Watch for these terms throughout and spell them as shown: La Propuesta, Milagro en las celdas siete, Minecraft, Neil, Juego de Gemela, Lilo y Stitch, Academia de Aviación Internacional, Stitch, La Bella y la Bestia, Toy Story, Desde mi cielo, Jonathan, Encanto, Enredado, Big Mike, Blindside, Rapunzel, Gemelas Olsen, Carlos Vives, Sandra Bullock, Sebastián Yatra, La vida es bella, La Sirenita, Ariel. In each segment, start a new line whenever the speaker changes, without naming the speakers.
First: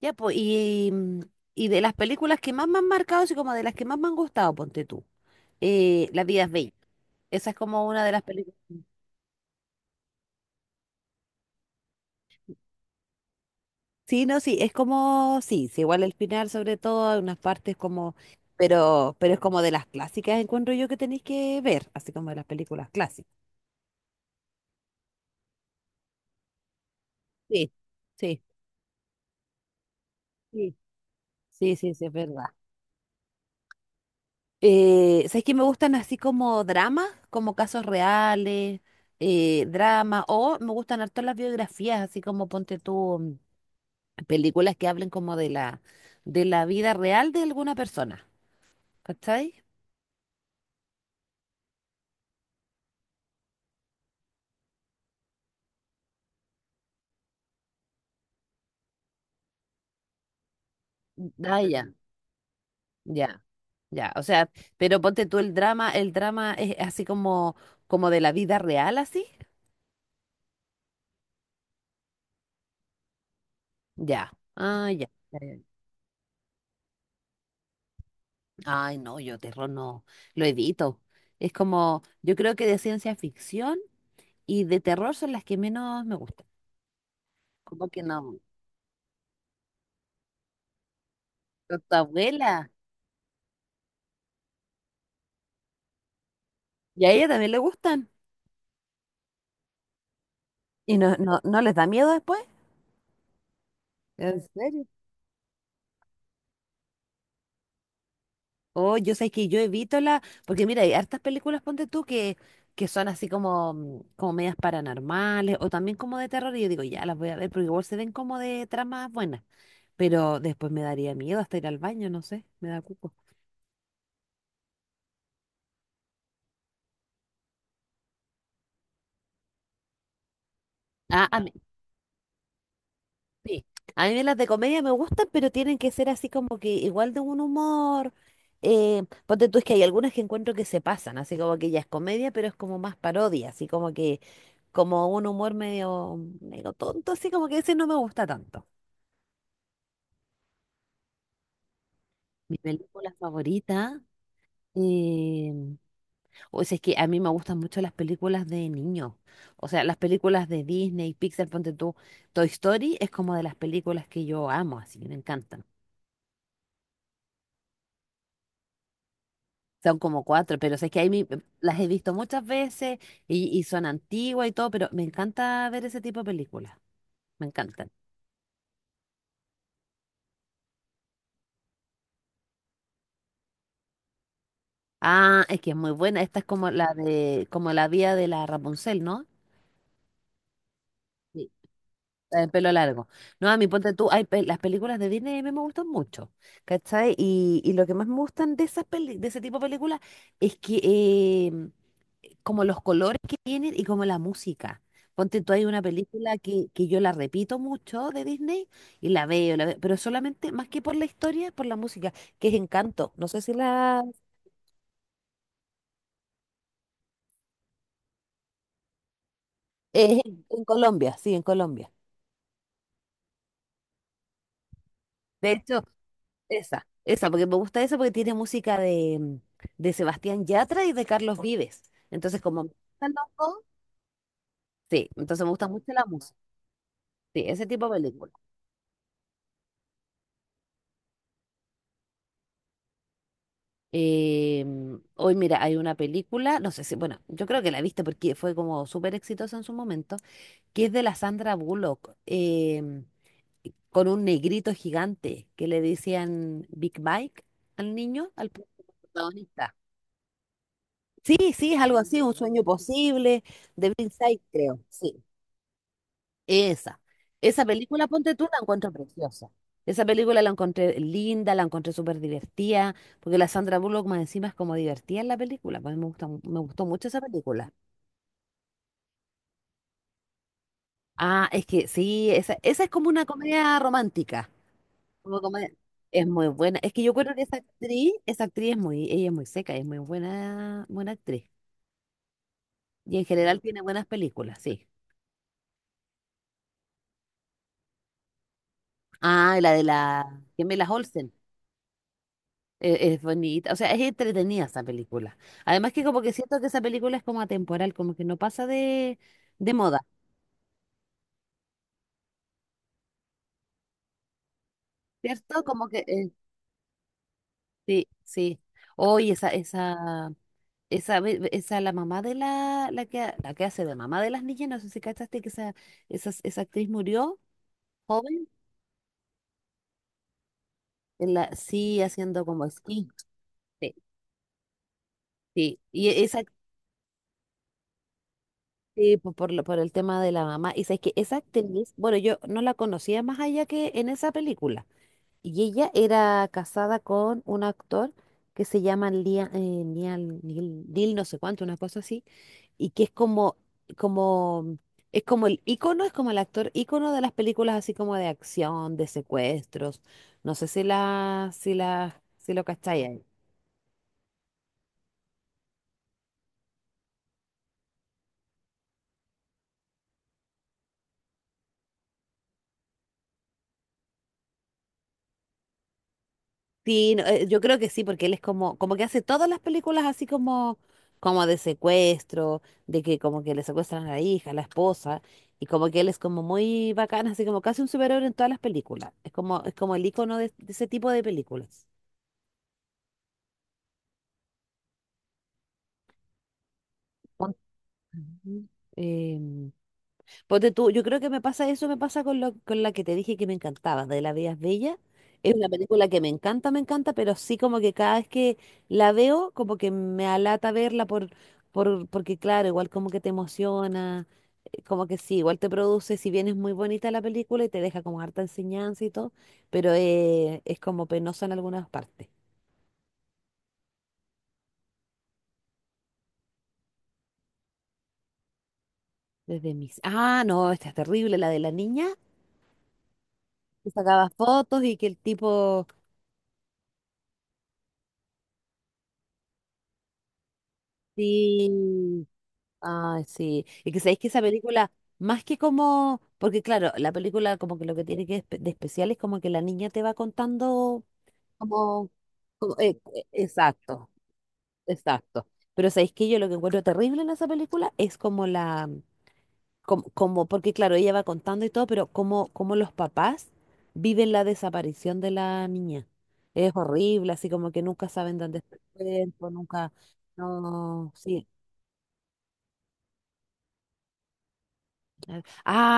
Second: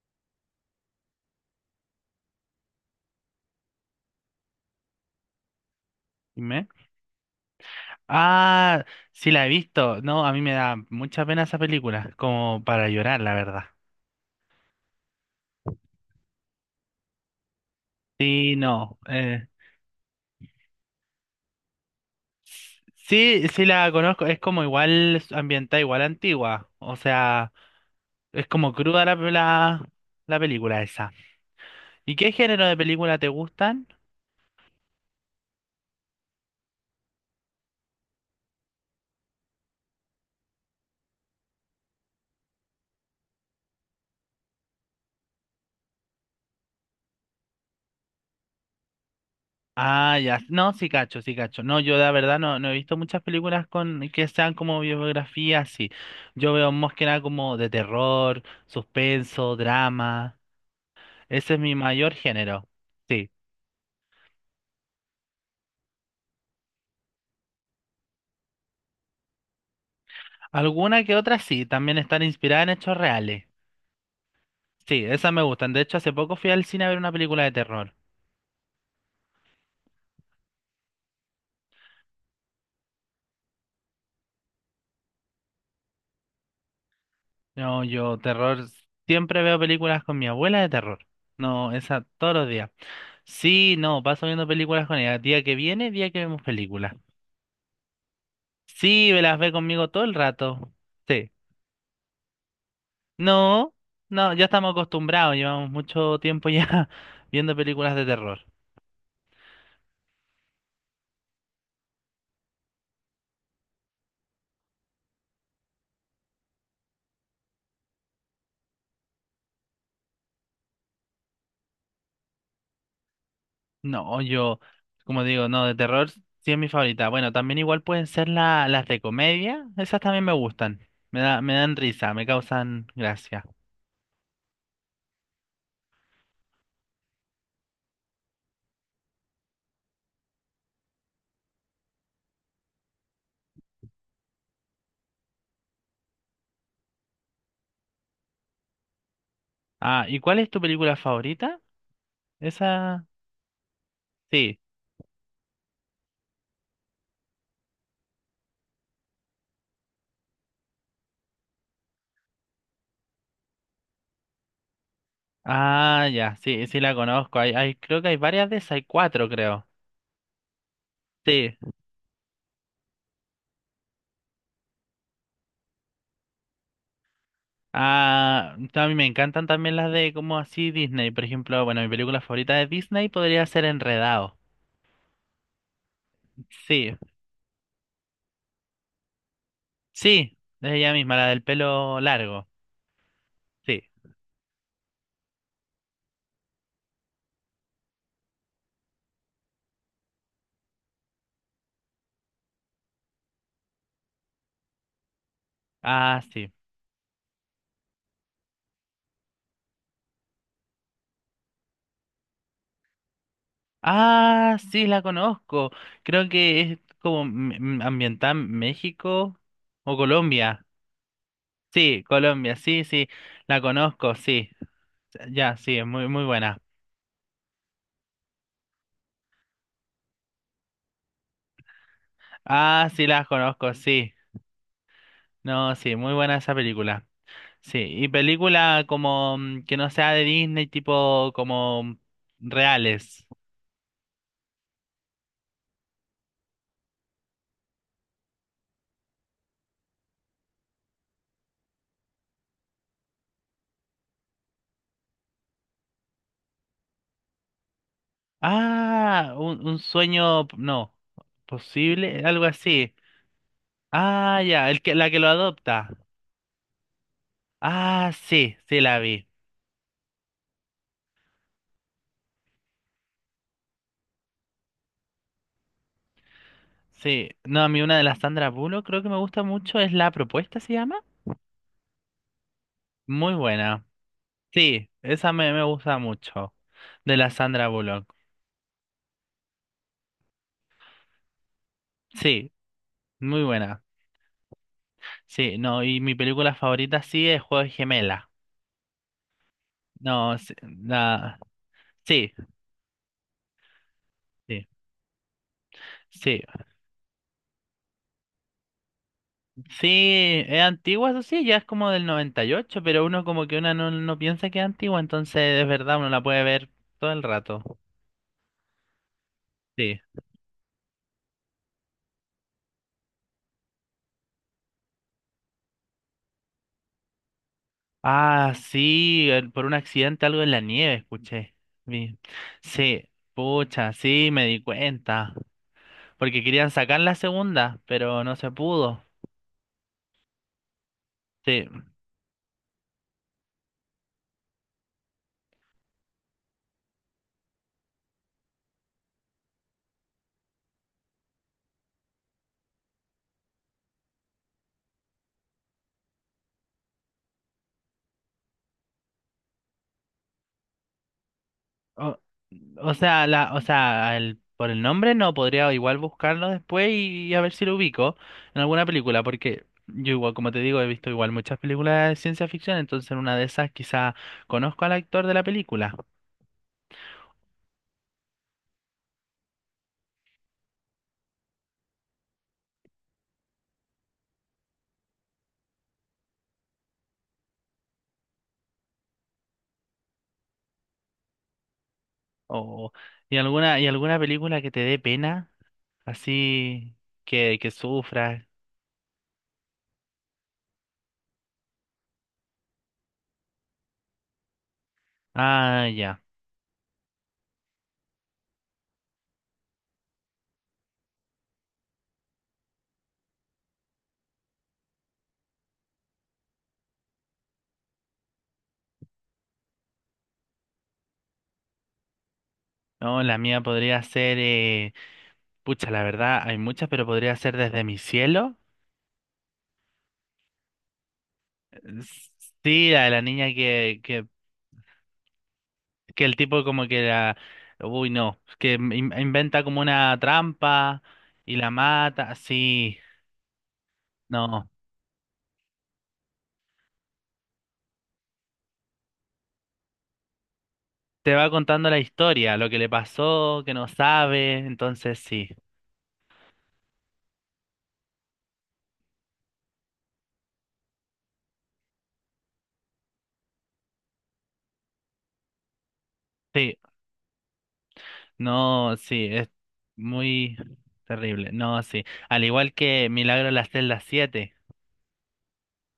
Ya, pues, y de las películas que más me han marcado, así como de las que más me han gustado, ponte tú. La vida es
Dime.
bella. Esa es como una de las películas.
Ah, sí la he visto. No, a mí me da mucha pena esa película, como para llorar, la verdad.
Sí, no, sí, es como, sí, sí, igual el final sobre todo, hay unas partes como,
Sí, no,
pero es como de las clásicas, encuentro yo que tenéis que ver, así como de las películas clásicas.
sí, sí la conozco. Es como igual ambientada, igual antigua. O sea,
Sí, sí,
es como cruda la
sí,
película esa.
sí, sí, sí, es
¿Y qué
verdad.
género de película te gustan?
¿Sabes qué me gustan así como dramas, como casos reales, dramas, o me gustan harto las biografías, así como ponte tú películas que hablen como de la vida real de alguna persona, ¿cachai?
Ah, ya. No, sí cacho, sí cacho. No, yo la verdad no he visto muchas películas con que sean como biografías, sí. Yo veo más que nada como de terror, suspenso, drama. Ese
Ah,
es mi
ya,
mayor género. Sí.
ya, ya, o sea, pero ponte tú el drama es así como de la vida real, así,
Alguna que otra sí, también están inspiradas en hechos reales.
ya, ah,
Sí,
ya.
esas
Ya,
me
ya.
gustan. De hecho, hace poco fui al cine a ver una película de terror.
Ay, no, yo terror no, lo evito. Es como, yo creo que de ciencia ficción. Y de terror son las que menos me gustan.
No,
Como que
yo
no,
terror, siempre veo películas con mi abuela de terror. No,
a tu
esa todos los
abuela,
días. Sí, no, paso viendo películas con ella. Día que viene, día que vemos películas.
y a ella también le gustan.
Sí, me las ve conmigo todo el rato.
¿Y no,
Sí.
no, no les da miedo después?
No, no,
¿En
ya estamos
serio?
acostumbrados, llevamos mucho tiempo ya viendo películas de terror.
Oh, yo sé que yo evito la, porque mira, hay hartas películas, ponte tú, que son así como, como medias paranormales o también como de terror y yo digo, ya las voy a ver, porque igual se ven como de tramas buenas, pero después me daría miedo hasta ir al baño, no sé, me da cuco.
No, yo, como digo, no, de terror sí es mi favorita. Bueno, también igual pueden ser las de comedia, esas también me gustan.
Ah, a
Me dan risa, me causan gracia.
sí. A mí las de comedia me gustan, pero tienen que ser así como que igual de un humor. Ponte tú, es que hay algunas que encuentro que se pasan, así como que ya es comedia, pero es como más parodia, así como que, como un humor medio, medio tonto, así como que ese no me gusta tanto.
Ah, ¿y cuál es tu película favorita?
Mi
Esa,
película favorita,
sí.
eh, o sea, es que a mí me gustan mucho las películas de niños, o sea, las películas de Disney, Pixar, ponte tú, Toy Story es como de las películas que yo amo, así que me encantan.
Ah, ya, sí, sí la conozco. Hay, creo que hay varias de esas, hay cuatro, creo.
Son como cuatro, pero es que ahí
Sí.
las he visto muchas veces y son antiguas y todo, pero me encanta ver ese tipo de películas. Me encantan.
Ah, a mí me encantan también las de como así Disney. Por ejemplo, bueno, mi película favorita de Disney podría ser Enredado.
Ah, es que es muy buena. Esta es como la
Sí,
de, como la vía de la Rapunzel, ¿no?
sí, es ella misma, la del
Sí.
pelo
La
largo.
del pelo largo. No, a mí
Sí.
ponte tú, hay las películas de Disney a mí me gustan mucho, ¿cachai? Y lo que más me gustan de esas de ese tipo de películas es que em, como los colores que tienen y como la música. Ponte tú, hay una
Ah,
película
sí.
que yo la repito mucho de Disney y la veo, pero solamente más que por la historia, por la música, que es Encanto. No sé si la...
Ah, sí, la conozco. Creo que es como ambientada en México o
Es en
Colombia.
Colombia, sí, en Colombia.
Sí, Colombia, sí, sí, la conozco, sí.
De
Ya, sí,
hecho,
es muy, muy buena.
esa, porque me gusta esa porque tiene música de Sebastián Yatra y de Carlos Vives. Entonces, como me
Ah, sí,
gustan
la
los dos,
conozco, sí.
sí, entonces me gusta
No,
mucho
sí,
la
muy buena
música.
esa película.
Sí, ese
Sí,
tipo de
y
película.
película como que no sea de Disney, tipo como reales.
Hoy, mira, hay una película, no sé si, bueno, yo creo que la viste porque fue como súper exitosa en su momento, que es de la Sandra Bullock, con un negrito gigante que le decían Big Mike al niño, al
Ah,
protagonista.
un sueño, no,
Sí, sí, es algo así,
posible,
un
algo
sueño
así.
posible de Blindside,
Ah, ya,
creo.
el que, la
Sí.
que lo adopta.
Esa. Esa película,
Ah,
ponte tú,
sí,
la
sí
encuentro
la vi.
preciosa. Esa película la encontré linda, la encontré súper divertida, porque la Sandra Bullock más encima es como divertida en la película. Pues me gusta, me gustó mucho esa
Sí, no, a
película.
mí una de las Sandra Bullock creo que me gusta mucho es La Propuesta, ¿se llama?
Ah, es que sí, esa es como una
Muy
comedia
buena.
romántica.
Sí, esa
Como
me
comedia-
gusta
es muy
mucho,
buena. Es que yo
de la
creo que esa
Sandra Bullock.
actriz, esa actriz es muy, ella es muy seca, es muy buena, buena actriz.
Sí,
Y en
muy
general tiene
buena.
buenas películas, sí.
Sí, no, y mi película favorita sí es Juego de Gemela.
Ah, y la de
No,
la
sí,
Gemelas Olsen.
la- sí,
Es, bonita, o sea, es entretenida
sí,
esa película. Además que como que
sí.
siento que esa película es como atemporal, como que no pasa de moda,
Sí, es antigua, eso sí, ya es como del 98, pero uno como que una no piensa que es antigua, entonces
¿cierto?
es
Como
verdad,
que
uno la puede ver todo el rato.
sí, sí. Hoy esa,
Sí.
esa, esa, ve- esa, la mamá de la que hace de mamá de las niñas, no sé si cachaste que esa actriz murió joven,
Ah, sí, por un accidente algo en la nieve,
en la,
escuché.
sí,
Vi.
haciendo como esquí.
Sí, pucha,
Sí,
sí, me di cuenta.
sí. Y esa
Porque querían sacar la segunda, pero no se pudo.
Sí, por el tema de la mamá. Y sabes que esa
Sí.
actriz, bueno, yo no la conocía más allá que en esa película. Y ella era casada con un actor que se llama Neil no sé cuánto, una cosa así, y que como, es como el ícono, es como el actor ícono de las películas así como de acción, de secuestros. No sé si la, si
O,
la, si lo
o
cacháis.
sea, la, o sea, por el nombre no, podría igual buscarlo después y a ver si lo ubico en alguna película, porque yo igual, como te digo, he visto igual muchas películas de ciencia ficción, entonces en una de esas quizá conozco al actor de la película.
Sí, no, yo creo que sí, porque él es como, como que hace todas las películas así como, como de secuestro, de que como que le secuestran a la hija, a la esposa, y como que él es como muy bacán, así como casi un superhéroe en todas las películas. Es como el icono de ese tipo de películas.
O, y alguna película que te dé pena. Así
Pon-
que sufra.
Ujú. Em, Ponte tú, yo creo que me pasa eso, me pasa con la que te dije que me encantaba, de La Vida es Bella. Es una
Ah,
película
ya.
que me encanta, pero sí como que cada vez que la veo, como que me alata verla porque claro, igual como que te emociona, como que sí, igual te produce, si bien es muy bonita la película y te deja como harta enseñanza y todo, pero es como penosa en algunas partes.
No, la mía podría ser, pucha, la verdad, hay muchas, pero podría ser desde mi cielo.
Desde mis... Ah, no, esta es terrible, la de la niña
S- Sí, la de la niña
que sacaba fotos y que el tipo...
que el tipo como que la, uy, no, que inventa como una trampa y la
Sí,
mata, sí,
ay, sí. Y que sabéis que esa
no.
película, más que como, porque claro, la película como que lo que tiene que de especial es como que la niña te va contando
Te va contando la
como,
historia, lo que le pasó, que no
exacto,
sabe, entonces
exacto.
sí.
Pero sabéis que yo lo que encuentro terrible en esa película es como la, como, como- porque claro, ella va contando y todo, pero como los papás viven la desaparición de la niña. Es
Sí,
horrible, así como que nunca saben dónde está el
no, sí, es
cuerpo, nunca,
muy
no, sí.
terrible. No, sí. Al igual que Milagro en las celdas siete.
Ah,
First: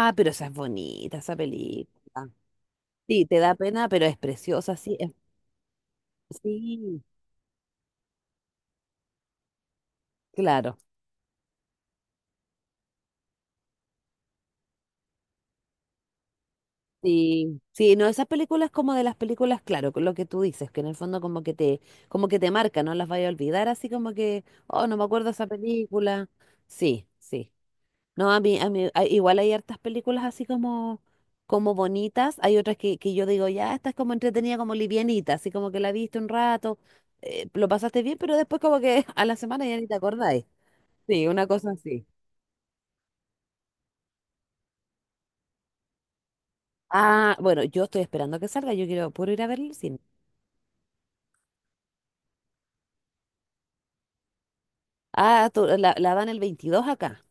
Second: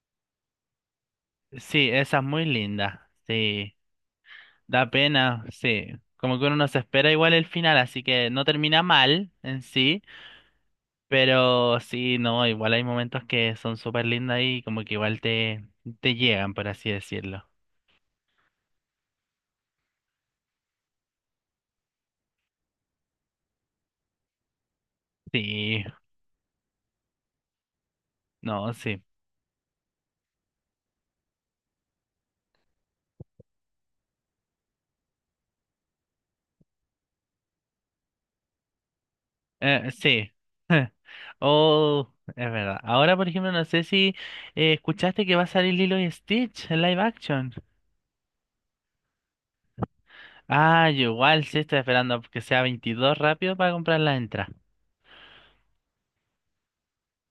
ah, pero esa es bonita, esa
Sí,
película.
esa es muy linda.
Sí, te da
Sí,
pena, pero es preciosa,
da
sí,
pena, sí. Como que uno no se
sí,
espera igual el final, así que no termina mal en sí,
claro.
pero sí, no, igual hay momentos que son súper lindas y como que igual te llegan, por así decirlo.
Sí, sí, no, esas películas como de las películas, claro, con lo que tú dices, que en el fondo como que te marca, no las vaya a olvidar, así como que, oh, no me acuerdo esa
Sí,
película. Sí, sí. No, a mí, a
no,
mí,
sí.
a- igual hay hartas películas así como, como bonitas. Hay otras que yo digo, ya, esta es como entretenida, como livianita, así como que la viste un rato, lo pasaste bien, pero después como que a la semana ya ni te
Sí.
acordáis. Sí, una cosa así.
Oh, es verdad. Ahora, por ejemplo, no sé si escuchaste que va a salir Lilo y Stitch en live
Ah,
action.
bueno, yo estoy esperando a que salga, yo quiero puro ir a ver el cine.
Ah, yo igual sí estoy esperando que sea 22 rápido para comprar la entrada.
Ah, la dan el 22 acá.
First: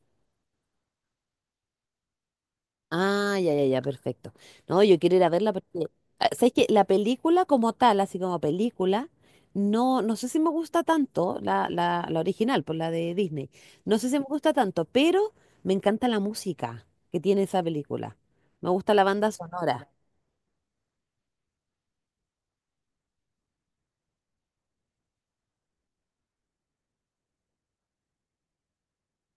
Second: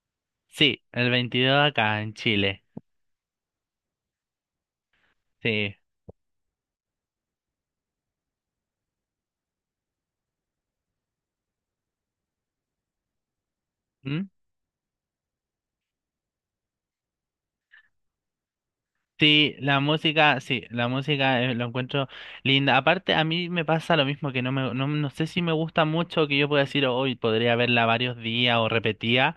Sí, el 22 acá en Chile.
Ah, ya, ya, ya, perfecto. No, yo quiero ir a verla
Sí.
porque, ah, ¿sabes qué? La película como tal, así como película, no, no sé si me gusta tanto, la original, por la de Disney, no sé si me
¿Mm?
gusta tanto, pero me encanta la música que tiene esa película. Me gusta la banda sonora.
Sí, la música lo encuentro linda. Aparte, a mí me pasa lo mismo, que no no sé si me gusta mucho que yo pueda decir, hoy podría verla varios días o repetía.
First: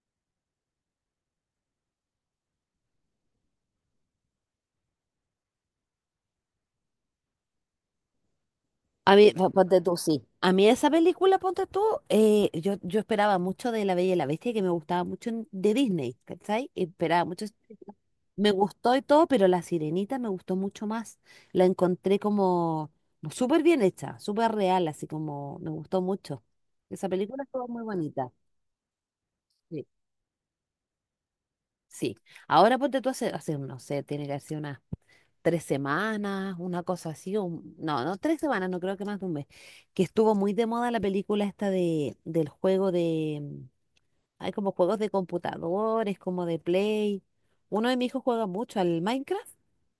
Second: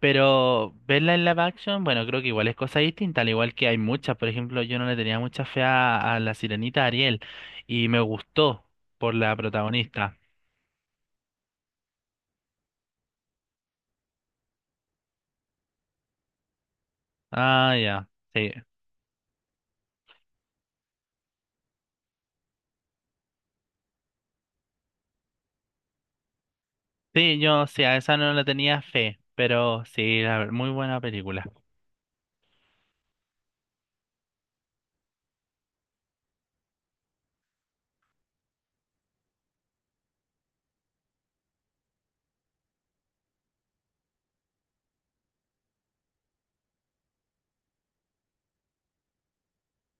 Pero verla en live action, bueno, creo que igual es cosa distinta, al igual que hay muchas. Por ejemplo, yo no le tenía mucha fe a la sirenita Ariel y me gustó por
A mí,
la
ponte tú,
protagonista.
sí. A mí esa película, ponte tú, yo esperaba mucho de La Bella y la Bestia, que me gustaba mucho de Disney, ¿cachai? Esperaba mucho esa
Ah,
película.
ya,
Me
sí.
gustó y todo, pero La Sirenita me gustó mucho más. La encontré como súper bien hecha, súper real, así como me gustó mucho. Esa
Sí,
película
yo
estuvo muy
sí, a esa
bonita.
no le tenía fe, pero
Sí.
sí, muy buena película.
Sí. Ahora ponte tú hace, no sé, tiene que hacer unas 3 semanas, una cosa así, o no, no, 3 semanas, no creo que más de un mes, que estuvo muy de moda la película esta de, del juego hay como juegos de computadores, como de Play. Uno de mis hijos juega mucho al Minecraft.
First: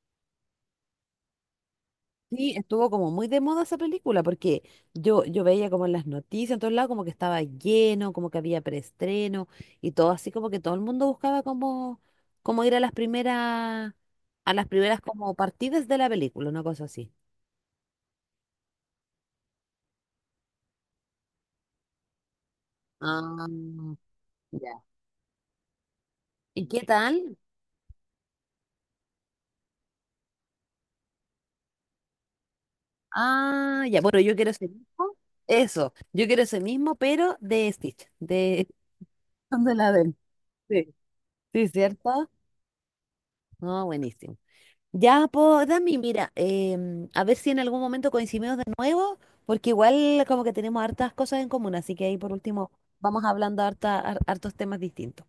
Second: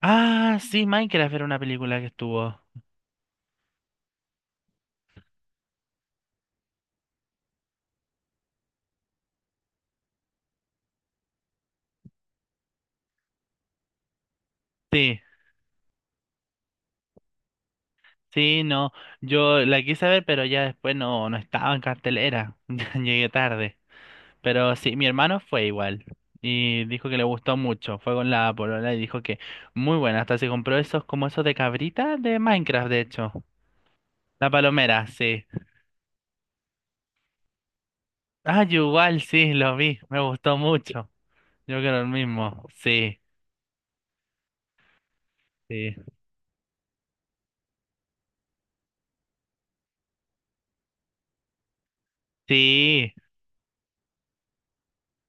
Ah, sí, Minecraft era una película que
Sí,
estuvo.
estuvo como muy de moda esa película, porque yo veía como en las noticias, en todos lados, como que estaba lleno, como que había preestreno, y todo así como que todo el mundo buscaba como ir a las primeras
Sí,
como partidas de la película, una cosa así.
sí, no. Yo la quise ver, pero ya después no, no estaba en cartelera. Ya llegué
Ah.
tarde. Pero
Ya.
sí, mi hermano fue igual
¿Y qué
y dijo que le
tal?
gustó mucho. Fue con la polola y dijo que muy buena. Hasta se compró esos como esos de cabrita de Minecraft, de hecho.
Ah, ya, bueno, yo quiero
La
ese
palomera,
mismo.
sí.
Eso, yo quiero ese mismo, pero de Stitch,
Ah,
de,
yo igual, sí,
de
lo
la
vi.
del.
Me gustó
Sí,
mucho.
sí,
Yo quiero el
¿cierto?
mismo. Sí,
No, buenísimo. Ya, pues,
sí.
Dami, mira, a ver si en algún momento coincidimos de nuevo, porque igual como que tenemos hartas cosas en común, así que ahí por último
Sí,
vamos hablando hartos temas distintos.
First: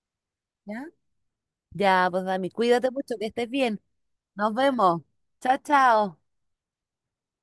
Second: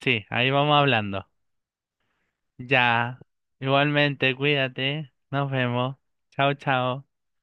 sí, ahí vamos
¿Ya?
hablando.
Ya, pues, Dami, cuídate mucho,
Ya.
que estés bien.
Igualmente,
Nos vemos.
cuídate. Nos
Chao,
vemos.
chao.
Chao, chao.